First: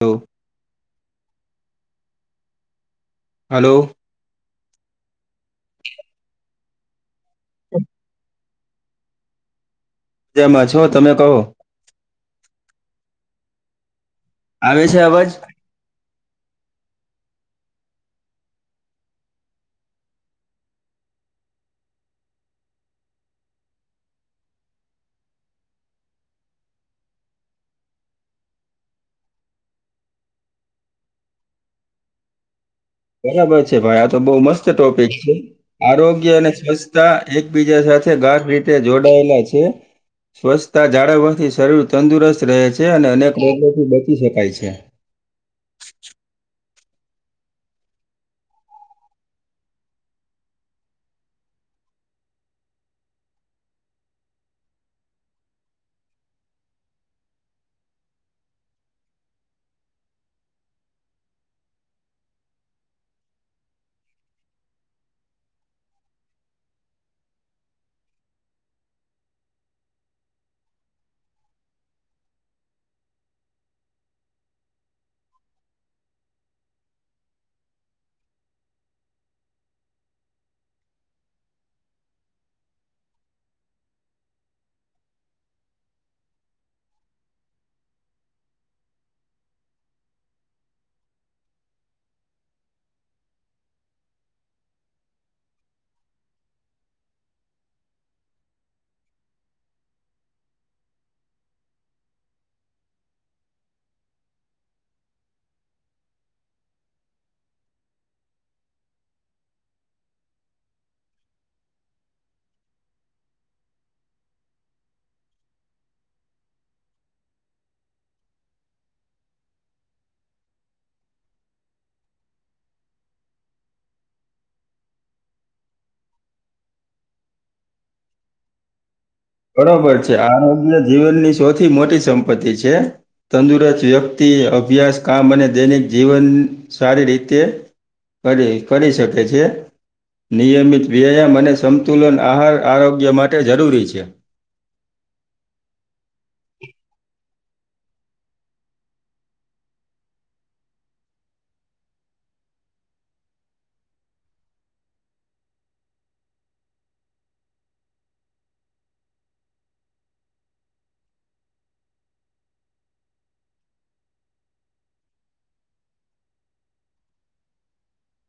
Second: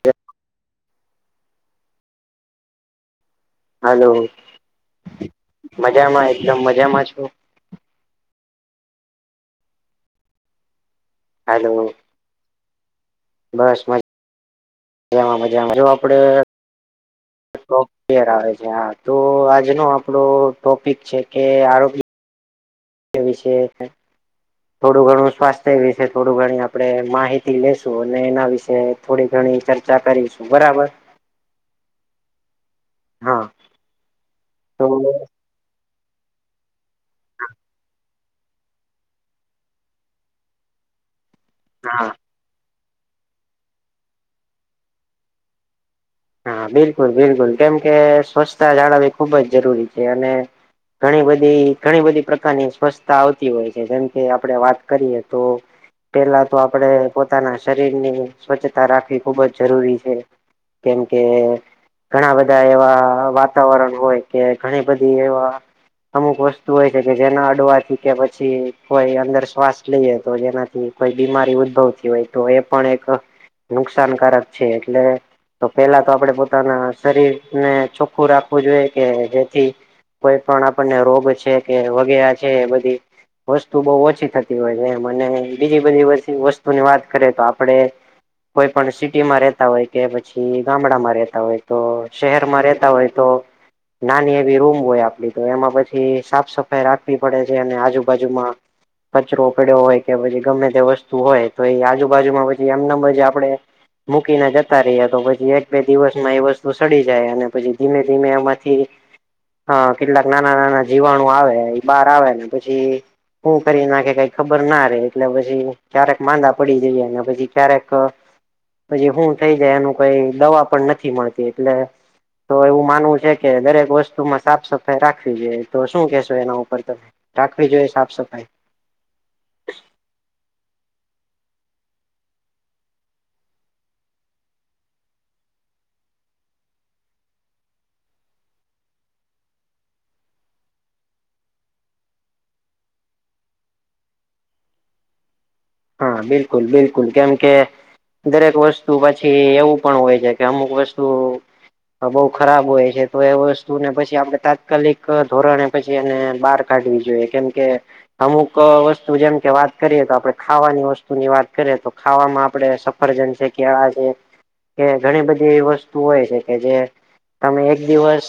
તો. Hello. Hello મજામાં એકદમ મજામાં છું. હમ. જેમાં છો તમે કહો. હલો. બસ મજ આવે છે અવાજ? જા મજામાં જોઆપડે આવે છે હા તો આજનો આપણો ટોપિક છે કે આરોગી એ વિષય છે. થોડું ઘણું સ્વાસ્થ્ય વિશે થોડું ઘણી આપડણે માહિતી લેશું અને એના વિશેે થોડી ઘણી ચર્ચા કરીશું બરાબર. હા બરાબર છે ભાઈ આ તો બહુ મસ્ત તો ટોપિક છે આરોગ્ય અને સ્વચ્છતા એકબીજા સાથે ગાઢ રીતે જોડાયેલા છે સ્વચ્છતા જાળવવાથી શરીર હા તંદુરસ્ત રહે છે. તે અનેક રોગોથી બચી શકાય છે. હા બિલકુલ બિલકુલ કેમ કે સ્વચ્છતા જાળવવી ખુબ જ જરૂરી છે અને ઘણી બધી ઘણી બધી પ્રકારની સ્વસ્થતા આવતી હોય છે જેમકે આપડે વાત કરીએ તો પેલા તો આપણેે પોતાના શરીર ની સ્વચ્છતા રાખવી ખુબ જ જરૂરી છે. કેમ કે. ઘણા બધા એવા વાતાવરણ હોય કે ઘણી બધી એવા અમુક વસ્તુ હોય છે કે જેના અડવાથી કે પછી કોઈ અંદર શ્વાસ લઈએ તો જેનાથી કોઈ બીમારી ઉદ્ભવતી હોય તો એ પણ એક નુકસાનકારક છે એટલે તો પેલા તો આપણેે પોતાના શરીરને ચોખ્ખું રાખવું જોઈએ કે જેથી કોઈ પણ આપણને રોગ છે કે વગેરે છે બધી વસ્તુ બહુ ઓછી થતી હોય છે એમ અને બીજી બધીી વસ્તુની વાત કરી તો આપડે કોઈ પણ સિટીમાં રેતા હોય કે પ પછી ગામડામાં રહેતા હોય તો શહેરમાં રહેતા હોય તો. નાની એવી રૂમ હોય આપડી તો એમાં પછી સાફ સફાઈ રાખવી પડે છે અને આજુબાજુમાં કચરો પડ્યો હોય કે પછી ગમે તે વસ્તુ હોય તો એ આજુબાજુમાં પછી એમના આપણે મુૂકી ને જતા રહીએ તો પછી એક બે દિવસમાં એ વસ્તુ સડી જાય અને પછી ધીમે ધીમે એમાંથી હા કેટલાક નાના નાના જીવાણુ આવે બહાર આવે ને પછી હુ કરી નાખે કઈ ખબર ના રે એટલે પછી ક્યારેક માંદા પડી જઈએ અને પછી ક્યારેક પછી હું થઈ જાય એનું કઈ દવા પણ નથી મળતી એટલે તો એવું માનવું છે કે દરેક વસ્તુમાં સાફ સફાઈ રાખવી જોઈએ તો શું કેહેશો એના ઉપર તમે રાખવી જોઈએ સાફ સફાઈ બરોબર છે આરોગ્ય જીવનની સૌથી મોટી સંપત્તિ છે તંદુરસ્ત વ્યક્તિ અભ્યાસ કામ અને દૈનિક જીવન સારી રીતે કરી કરી શકે છે નિયમિત વ્યાયામ અને સમતુલન આહાર આરોગ્ય માટે જરૂરી છે હા બિલકુલ બિલકુલ કેમ કે દરેક વસ્તુ પછી એવું પણ હોય છે કે અમુક વસ્તુ બહુ ખરાબ હોય છે તો એ વસ્તુ ને પછી આપડણે તાત્કાલિક ધોરણે પછી એને બહાર કાઢવી જોઈએ કેમકે અમુક વસ્તુ જેમ કે વાત કરીએ તો આપડે ખાવાની વસ્તુ ની વાત કરીએ તો ખાવામાં આપણે સફરજન છે કેળા છે કે ઘણી બધી એવી વસ્તુ હોય છે કે જે તમે એક દિવસ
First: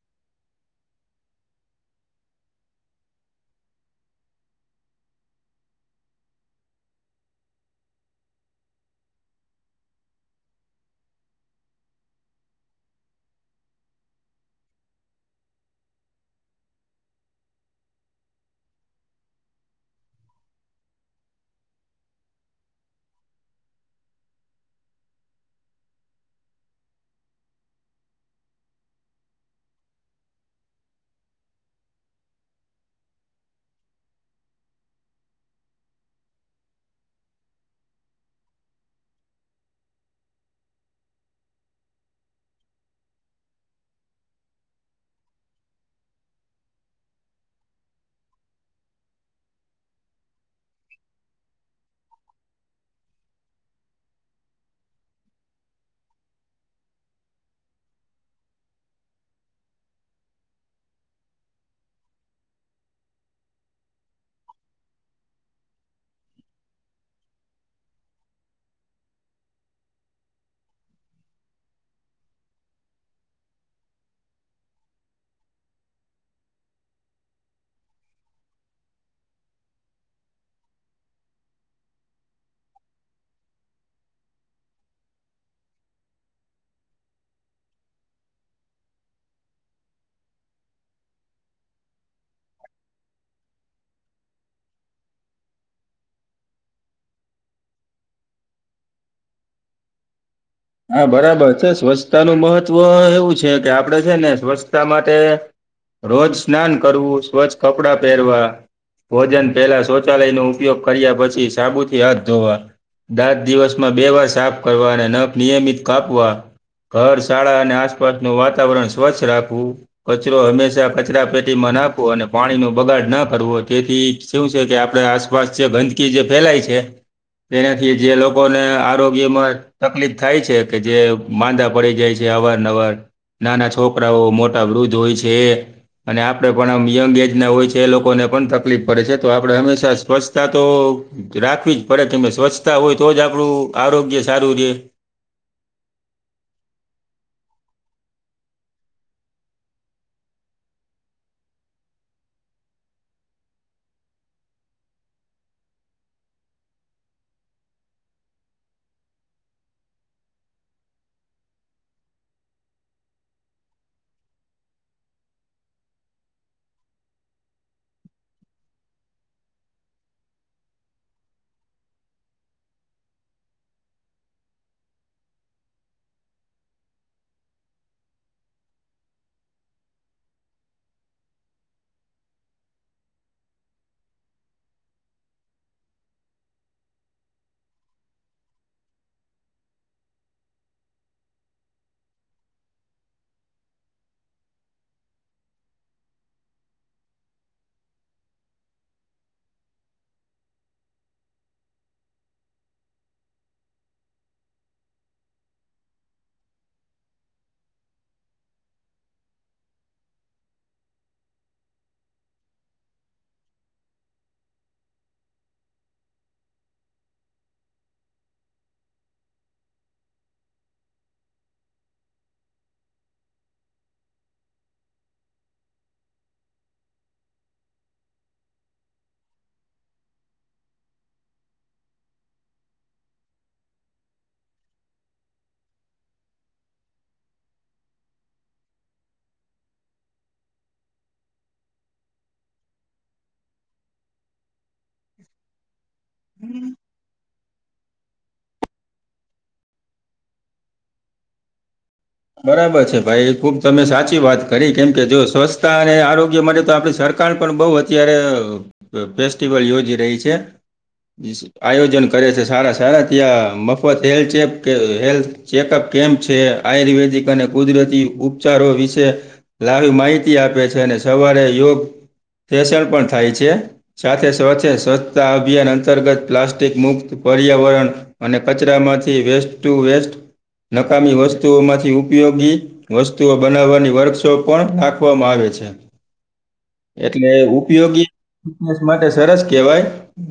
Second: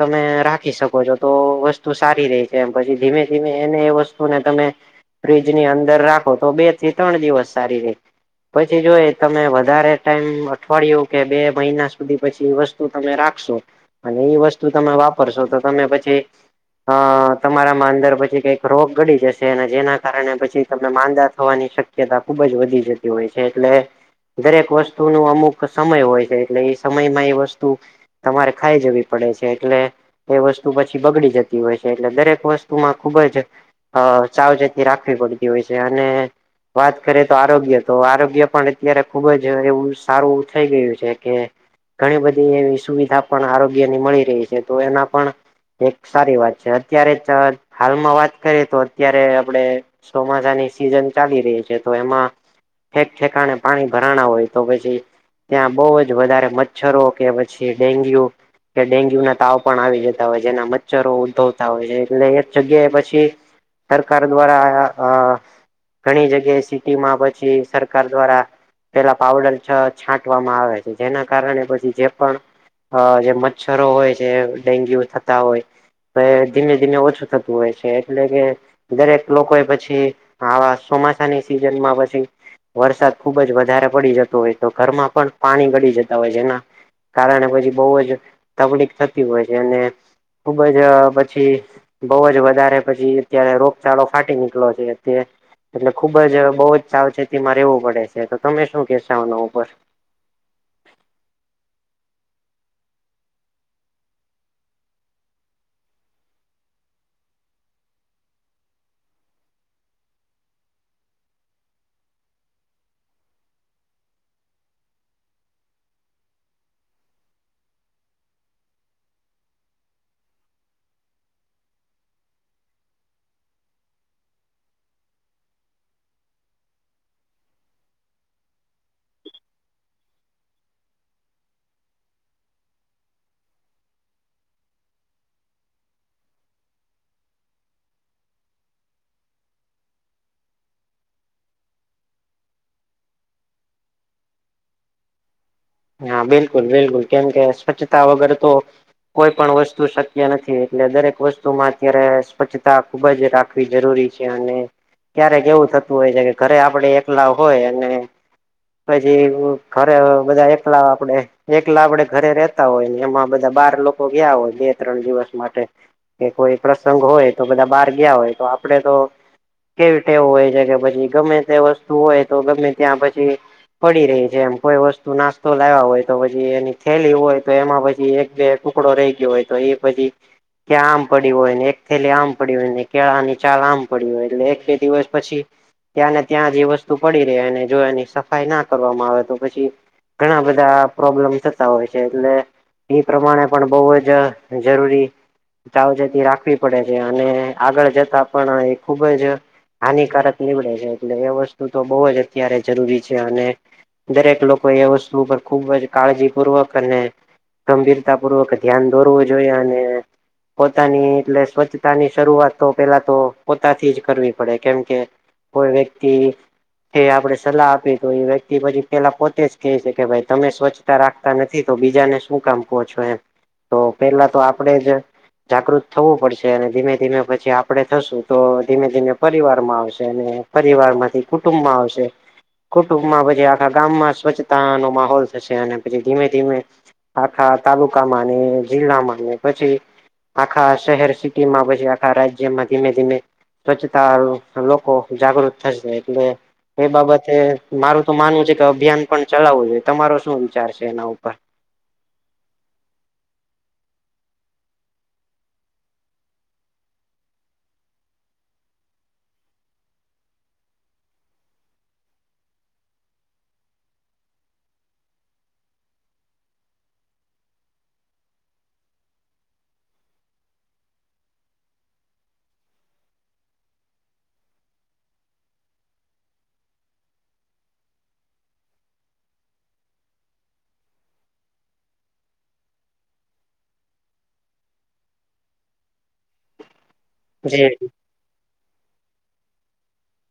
તમે રાખી શકો છો તો વસ્તુ સારી રે કેમ પછી ધીમે ધીમે એને એ વસ્તુને તમે ફ્રીજ ની અંદર રાખો તો બે થી ત્રણ દિવસ સારી રે પછી જોઈ તમે વધારે ટાઈમ અઠવાડિયું કે બે મહિના સુધી પછી વસ્ તુ તમે રાખશો અને એ વસ્તુ તમે વાપરશો તો તમે પછી અ તમારામાં અંદર પછી કઈક રોગ ગડી જશે અને જેના કારણે પછી તમે માંદા થવાની શક્યતા ખુબ જ વધી જતી હોય છે એટલે દરેક વસ્તુ નું અમુક સમય હોય છે એટલે એ સમયમાં એ વસ્તુ તમારે ખાઈ જવી પડે છે એટલે એ વસ્તુ પછી બગડી જતી હોય છે એટલે દરેક વસ્તુમાં ખુબ જ હ ચાવચેતી રાખવી પડતી હોય છે અને વાત કરીે તો આરોગ્ય તો આરોગ્ય પણ અત્યારે ખુબ જ એવું સારું થઈ ગયું છે કે ઘણી બધી એવી સુવિધા પણ આરોગ્ય ની મળી રહી છે તો એના પણ એક સારી વાત છે અત્યારે હાલમાં વાત કરીએ તો અત્યારે આપડે ચોમાસા સીઝન ચાલી રહી છે તો એમાં ઠેકઠેકાણે પાણી ભરાણા હોય તો પછી ત્યાં બહુ જ વધારે મચ્છરો કે પછી ડેન્ગ્યુ કે ડેન્ગ્યુ ના તાવ પણ આવી જતા હોય જેના મચ્છરો ઉદભવતા હોય છે એટલે એક જગ્યાએ પછી સરકાર દ્વારા આ અ ઘણી જગ્યાએ સિટીમાં પછી સરકાર દ્વારા પેલા પાવડર છ છાંટવામાં આવે છે જેના કારણે પછી જે પણ અ જે મચ્છરો હોય જે ડેન્ગ્યુ થતા હોય તો ધીમે ધીમે ઓછું થતું હોય છે એટલે કે દરેક લોકો એ પછી આવા ચોમાસાની સિઝન માં પછી વરસાદ ખુબ જ વધારે પડી જતો હોય તો ઘરમાં પણ પાણી ગડી જતા હોય જેના કારણે પછી બહુ જ તકલીફ થતી હોય છે અને ખુબ જ પછી બઉ જ વધારે પછી અત્યારે રોગચાળો ફાટી નીકળ્યો છે તે એટલે ખુબ જ બઉુ જ સાવચેતીમાં રહેવું પડે છે તો તમે શું કેશો આના ઉપર હા બરાબર છે સ્વચ્છતા નું મહત્વ એવું છે કે આપડે છે ને સ્વચ્છતા માટે રોજ સ્નાન કરવું સ્વચ્છ કપડાં પહેરવા ભોજન પહેલા શૌચાલયનો ઉપયોગ કર્યા પછી સાબુથી હાથ ધોવા દાંત દિવસમાં બે વાર સાફ કરવા અને નખ નિયમિત કાપવા ઘર શાળા અને આસપાસ નું વાતાવરણ સ્વચ્છ રાખવું કચરો હંમેશા કચરા પેટીમાં નાખવો અને પાણી નો બગાડ ના કરવો તેથી શું છે કે આપે આસપાસ જે ગંદકી જે ફેલાય છે તેનાથી જે લોકોને આરોગ્યમાં તકલીફ. થાય છે કે જે માંદા પડી જાય છે અવરનવર. નાના છોકરાઓ મોટા વૃદ્ધ હોય છે. અને આપડણે પણ આમ યંગ એજ ના હોય છે એ લોકોને પણ તકલીફ પડે છે તો આપણેે હંમેશા સ્વચ્છતા તો. રાખવીજ પડે ત સ્વચ્છતા હોય તોજ આપડું આરોગ્ય સારું રે. હા બિલકુલ બિલકુલ કેમ કે સ્વચ્છતા વગર તો. કોઈ પણ વસ્તુ શક્ય નથી એટલે દરેક વસ્તુમાં અત્યારે સ્વચ્છતા. ખુબજ રાખવી જરૂરી છે અને. ક્યારેક એવું થતું હોય છે કે ઘરે આપડ એકલા હોય અને. પછી ખરે બધા એકલા આપડે. એકલા આપડે ઘરે રતા હોય ને એમાં બધા બાર લોકો ગયા હોય બે ત્રણ દિવસ માટે. કે કોઈ પ્રસંગ હોય તો બધા બહાર ગયા હોય તો આપડે તો. કેવી ટેવું હોય છે કે પછી ગમે તે વસ્તુ હોય તો ગમે ત્યાં પછી. પડી રહી છે એમ કોઈ વસ્તુ નાખ. લાવવા હોય તો પછી એની થેલી હોય તો એમાં પછી એક બે ટુકડો રહી ગયો હોય તો એ પછી. કાયાં આમ પડી હોય ને એક થેલી આમ પડી હોય ને કેળા ની ચાલ આમ પડી હોય એટલે એક બે દિવસ પછી. ત્યાંને ત્યાં જ ઈ વસ્તુ પડી રને જો એની સફાઈ ના કરવામાં આવે તો પછી. ઘણા બધા પ્રોબ્લેમ થતા હોય છે એટલે. એ પ્રમાણે પણ બહુજ જરૂરી. સાવચેતી રાખવી પડે છે અને આગળ જતા પણ એ ખુબજ. હાનિકારક નીવડે છે એટલે એ વસ્તુ તો બહુજ અત્યારે જરૂરી છે અને. દરેક લોકો એ વસ્તુ પર ખૂબજ કાળજીપૂર્વક અને. ગંભીરતા પૂર્વક ધ્યાન દોરવું જોઈએ અને. પોતાની એટલે સ્વચ્છતાની શરૂઆત તો પેલા તો પોતાથીજ કરવી પડે કેમકે. કોઈ વ્યક્તિ એ આપણેે સલાહ આપી તો એ વ્યક્તિ પછી પેલા પોતેજ. કે છે કે ભાઈ તમે સ્વચ્છતા રાખતા નથી તો બીજાને શું કામ કહો છો એમ. તો પેલા તો આપણેેજ. જાગૃત થવું પડશે અને ધીમે ધીમે પછી આપડે થશું તો ધીમે ધીમે પરિવાર માં આવશે અને. પરિવાર માંથી કુટુંબમાં આવશે કુટુંબમાં પછી આખા ગામમાં સ્વચછ. તા નો માહોલ થશે અને પછી ધીમે ધીમે. આખા તાલુકા માં ને જિલ્લામાં ને પછી. આખા શહેર સિટીમાં પછી આખા રાજ્યમાં ધીમે ધીમે. સ્વચ્છતા લોકો. જાગૃત થશે એટલે એ બાબતે મારું તો માનવું છે કે અભિયાન. પણ ચલાવવું જોઈએ તમારો શું વિચાર છે એના ઉપર. બરાબર છે ભાઈ ખુબ તમે સાચી વાત કરી કેમ કે જો સ્વચ્છતા અને આરોગ્ય માટે તો આપણી સરકાર. સરકાર પણ બૌ અત્યારે ફેસ્ટિવલ યોજી રહી છે. આયોજન કરે છે સારા સારા ત્યાં મફત હેલ્પ ચેપ કે હેલ્થ. ચેકઅપ કેમ્પ છે. આયુર્વેદિક અને કુદરતી ઉપચારો વિશે લાવી માહિતી આપે છે, અને સવારે યોગ પ્રેશર પણ થાય છે. સાથે સાથે સ્વચ્છતા અભિયાન અંતર્ગત પ્લાસ્ટિક મુક્ત પર્યાવરણ અને કચરા માંથી વેસ્ટ ટુ વેસ્ટ નકામી વસ્તુઓમાંથી. ઉપયોગી વસ્તુઓ બનાવવાની વર્કશોપ પણ રાખવામાં આવે છે. એટલે જે ઉપયોગી. ફિટનેસ માટે સરસ કેવાય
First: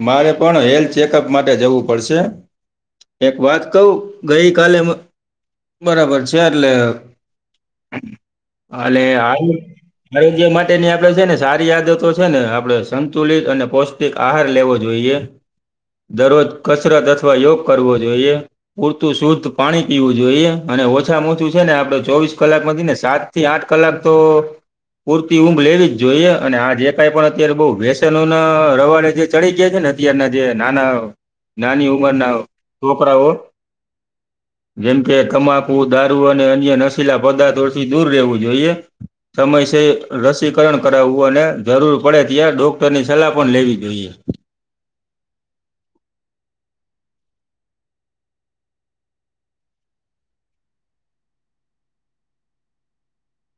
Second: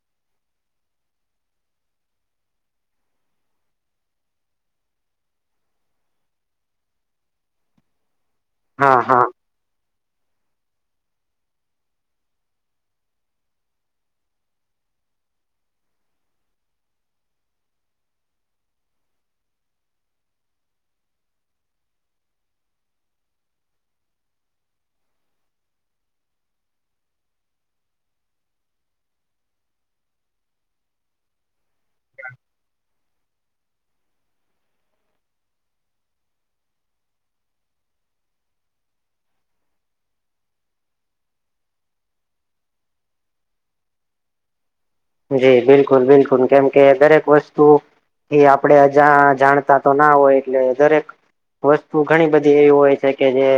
મારે પણ હેલ્થ ચેકઅપ માટે જવું પડશે. એક વાત કવું ગઈ કાલે બરાબર છે. એટલે હા આલે હા આલ. આરોગ્ય માટેની આપડે છે ને સારી આદતો છે ને આપડે સંતુલિત અને પોષ. પૌષ્ટિક આહાર લેવો જોઈએ દરરોજ કસરત અથવા યોગ કરવો જોઈએ. પૂરતું શુદ્ધ પાણી પીવું જોઈએ અને ઓછું. ઓછા ઓછું છે ને આપડે ચોવીસ કલાક માંથી ને સાત થી આઠ કલાક તો. પૂરતી ઊંઘ લેવીજ જોઈએ અને આજે કઈ પણ અત્યારે બઉ વ્યસનો ના રવાડેજે ચડી ગયા છે ને. અત્યાર ના જે નાના નાની ઉમરના છોકરાઓ. જેમ કે તમાકુ દારૂ અને અન્ય નશીલા પદાર્થોથી દૂર રહેવું જોઈએ. સમય સે રસીકરણ કરાવવું અને જરૂર પડે ત્યાં ડોક્ટરની સલાહ પણ લેવી જોઈએ. જી બિલકુલ બિલકુલ કેમ કે દરેક વસ્તુ એ આપડે અજા જાણતા તો ના હોય એટલે દરેક વસ્તુ ઘણી બધી એવી હોય છે, કે જે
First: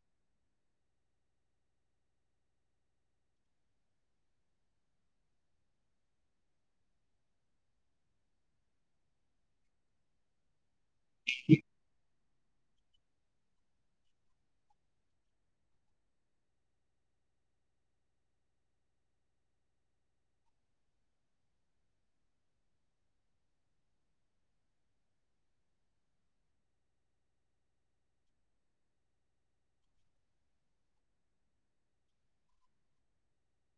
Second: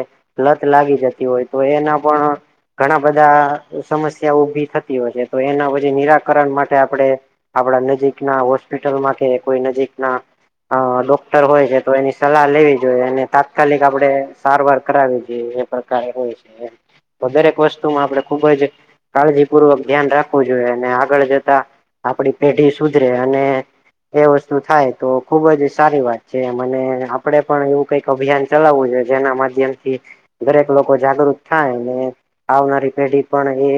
લત લાગી જતી હોય. તો એના પણ ઘણા બધા સમસ્યા ઉભી થતી હોય છે. તો એના વધી નિરા કરણ માટે આપણે આપડા નજીક ના હોસ્પિટલમાં કોઈ નજીકના અ ડોક્ટર હોય છે. તો એની સલાહ લેવી જોઈએ, એને તાત્કાલિક આપડે સારવાર કરાવવી જોઈએ. [unintelligible] તો દરેક વસ્તુમાં આપણે ખુબ જ કાળજીપૂર્વક ધ્યાન રાખવું જોઈએ, અને આ આગળ જતા આપણી પેઢી સુધરે અને એ વસ્તુ થાય તો ખુબ જ સારી વાત છે. મને આપડે પણ એવું કંઈક અભિયાન ચલાવવું જોઈએ. જેના માધ્યમ થી દરેક લોકો જાગૃત થાય ને આવનારી પેઢી પણ એ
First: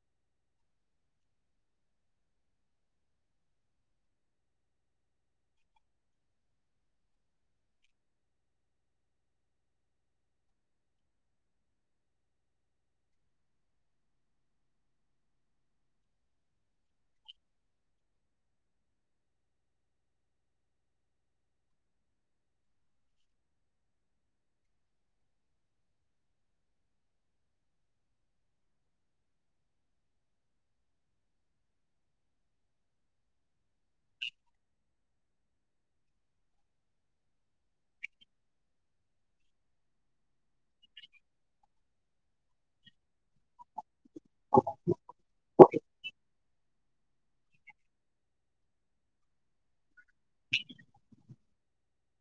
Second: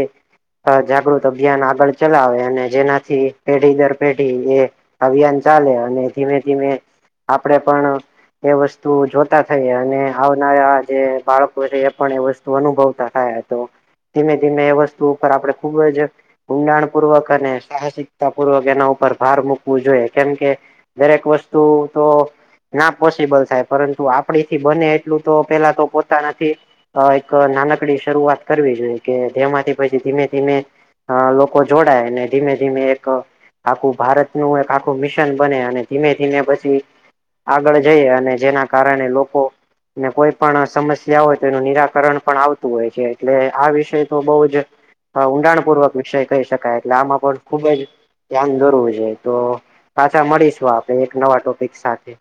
જાગૃત અભિયાન આગળ ચલાવે અને જેનાથી પેઢી દર પેઢી એ અભિયાન ચાલે અને ધીમે ધીમે આપડે પણ એ વસ્તુ જોતા થઈ અને આવનારા જે બાળકો છે. એ પણ એ વસ્તુ અનુભવતા થાય તો ધીમે ધીમે એ વસ્તુ ઉપર આપણે ખુબ જ ઊંડાણ પૂર્વક અને સાહસિકતા પૂર્વક એના ઉપર ભાર મૂકવું જોઈએ, કેમકે દરેક વસ્તુ તો ના પોસિબલ થાય, પરંતુ આપડી થી બને એટલું તો પેલા તો પોતાના થી અ એક નાનકડી શરૂઆત કરવી જોઈએ કે જેમાંથી પછી ધીમે-ધીમે અ લો લોકો જોડાય અને ધીમે ધીમે એક આખું ભારતનું એક આખું મિશ મિશન બને અને ધીમે-ધીમે પછી આગળ જઈ અને જેના કારણે લોકો ને કોઈ પણ સમસ્યા હોય તો એનું નિરાકરણ પણ આવતું હોય છે, એટલે આ વિશે તો બહુ જ ઊંડાણપૂર્વક વિષય કહી શકાય એટલે આમાં પણ ખુબ જ ધ્યાન દોરવું જોઈએ તો પાછા મળીશું આપણે એક નવા ટોપિક સાથે.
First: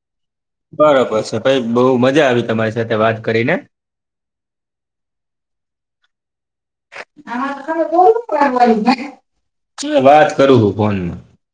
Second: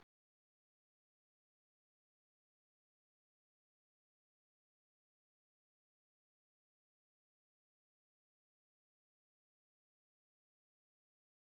બરોબર છે ભાઈ. બહુ મજા આવી તમારી સાથે વાત કરીને. [unintelligible] વાત કરું હું ફોનમાં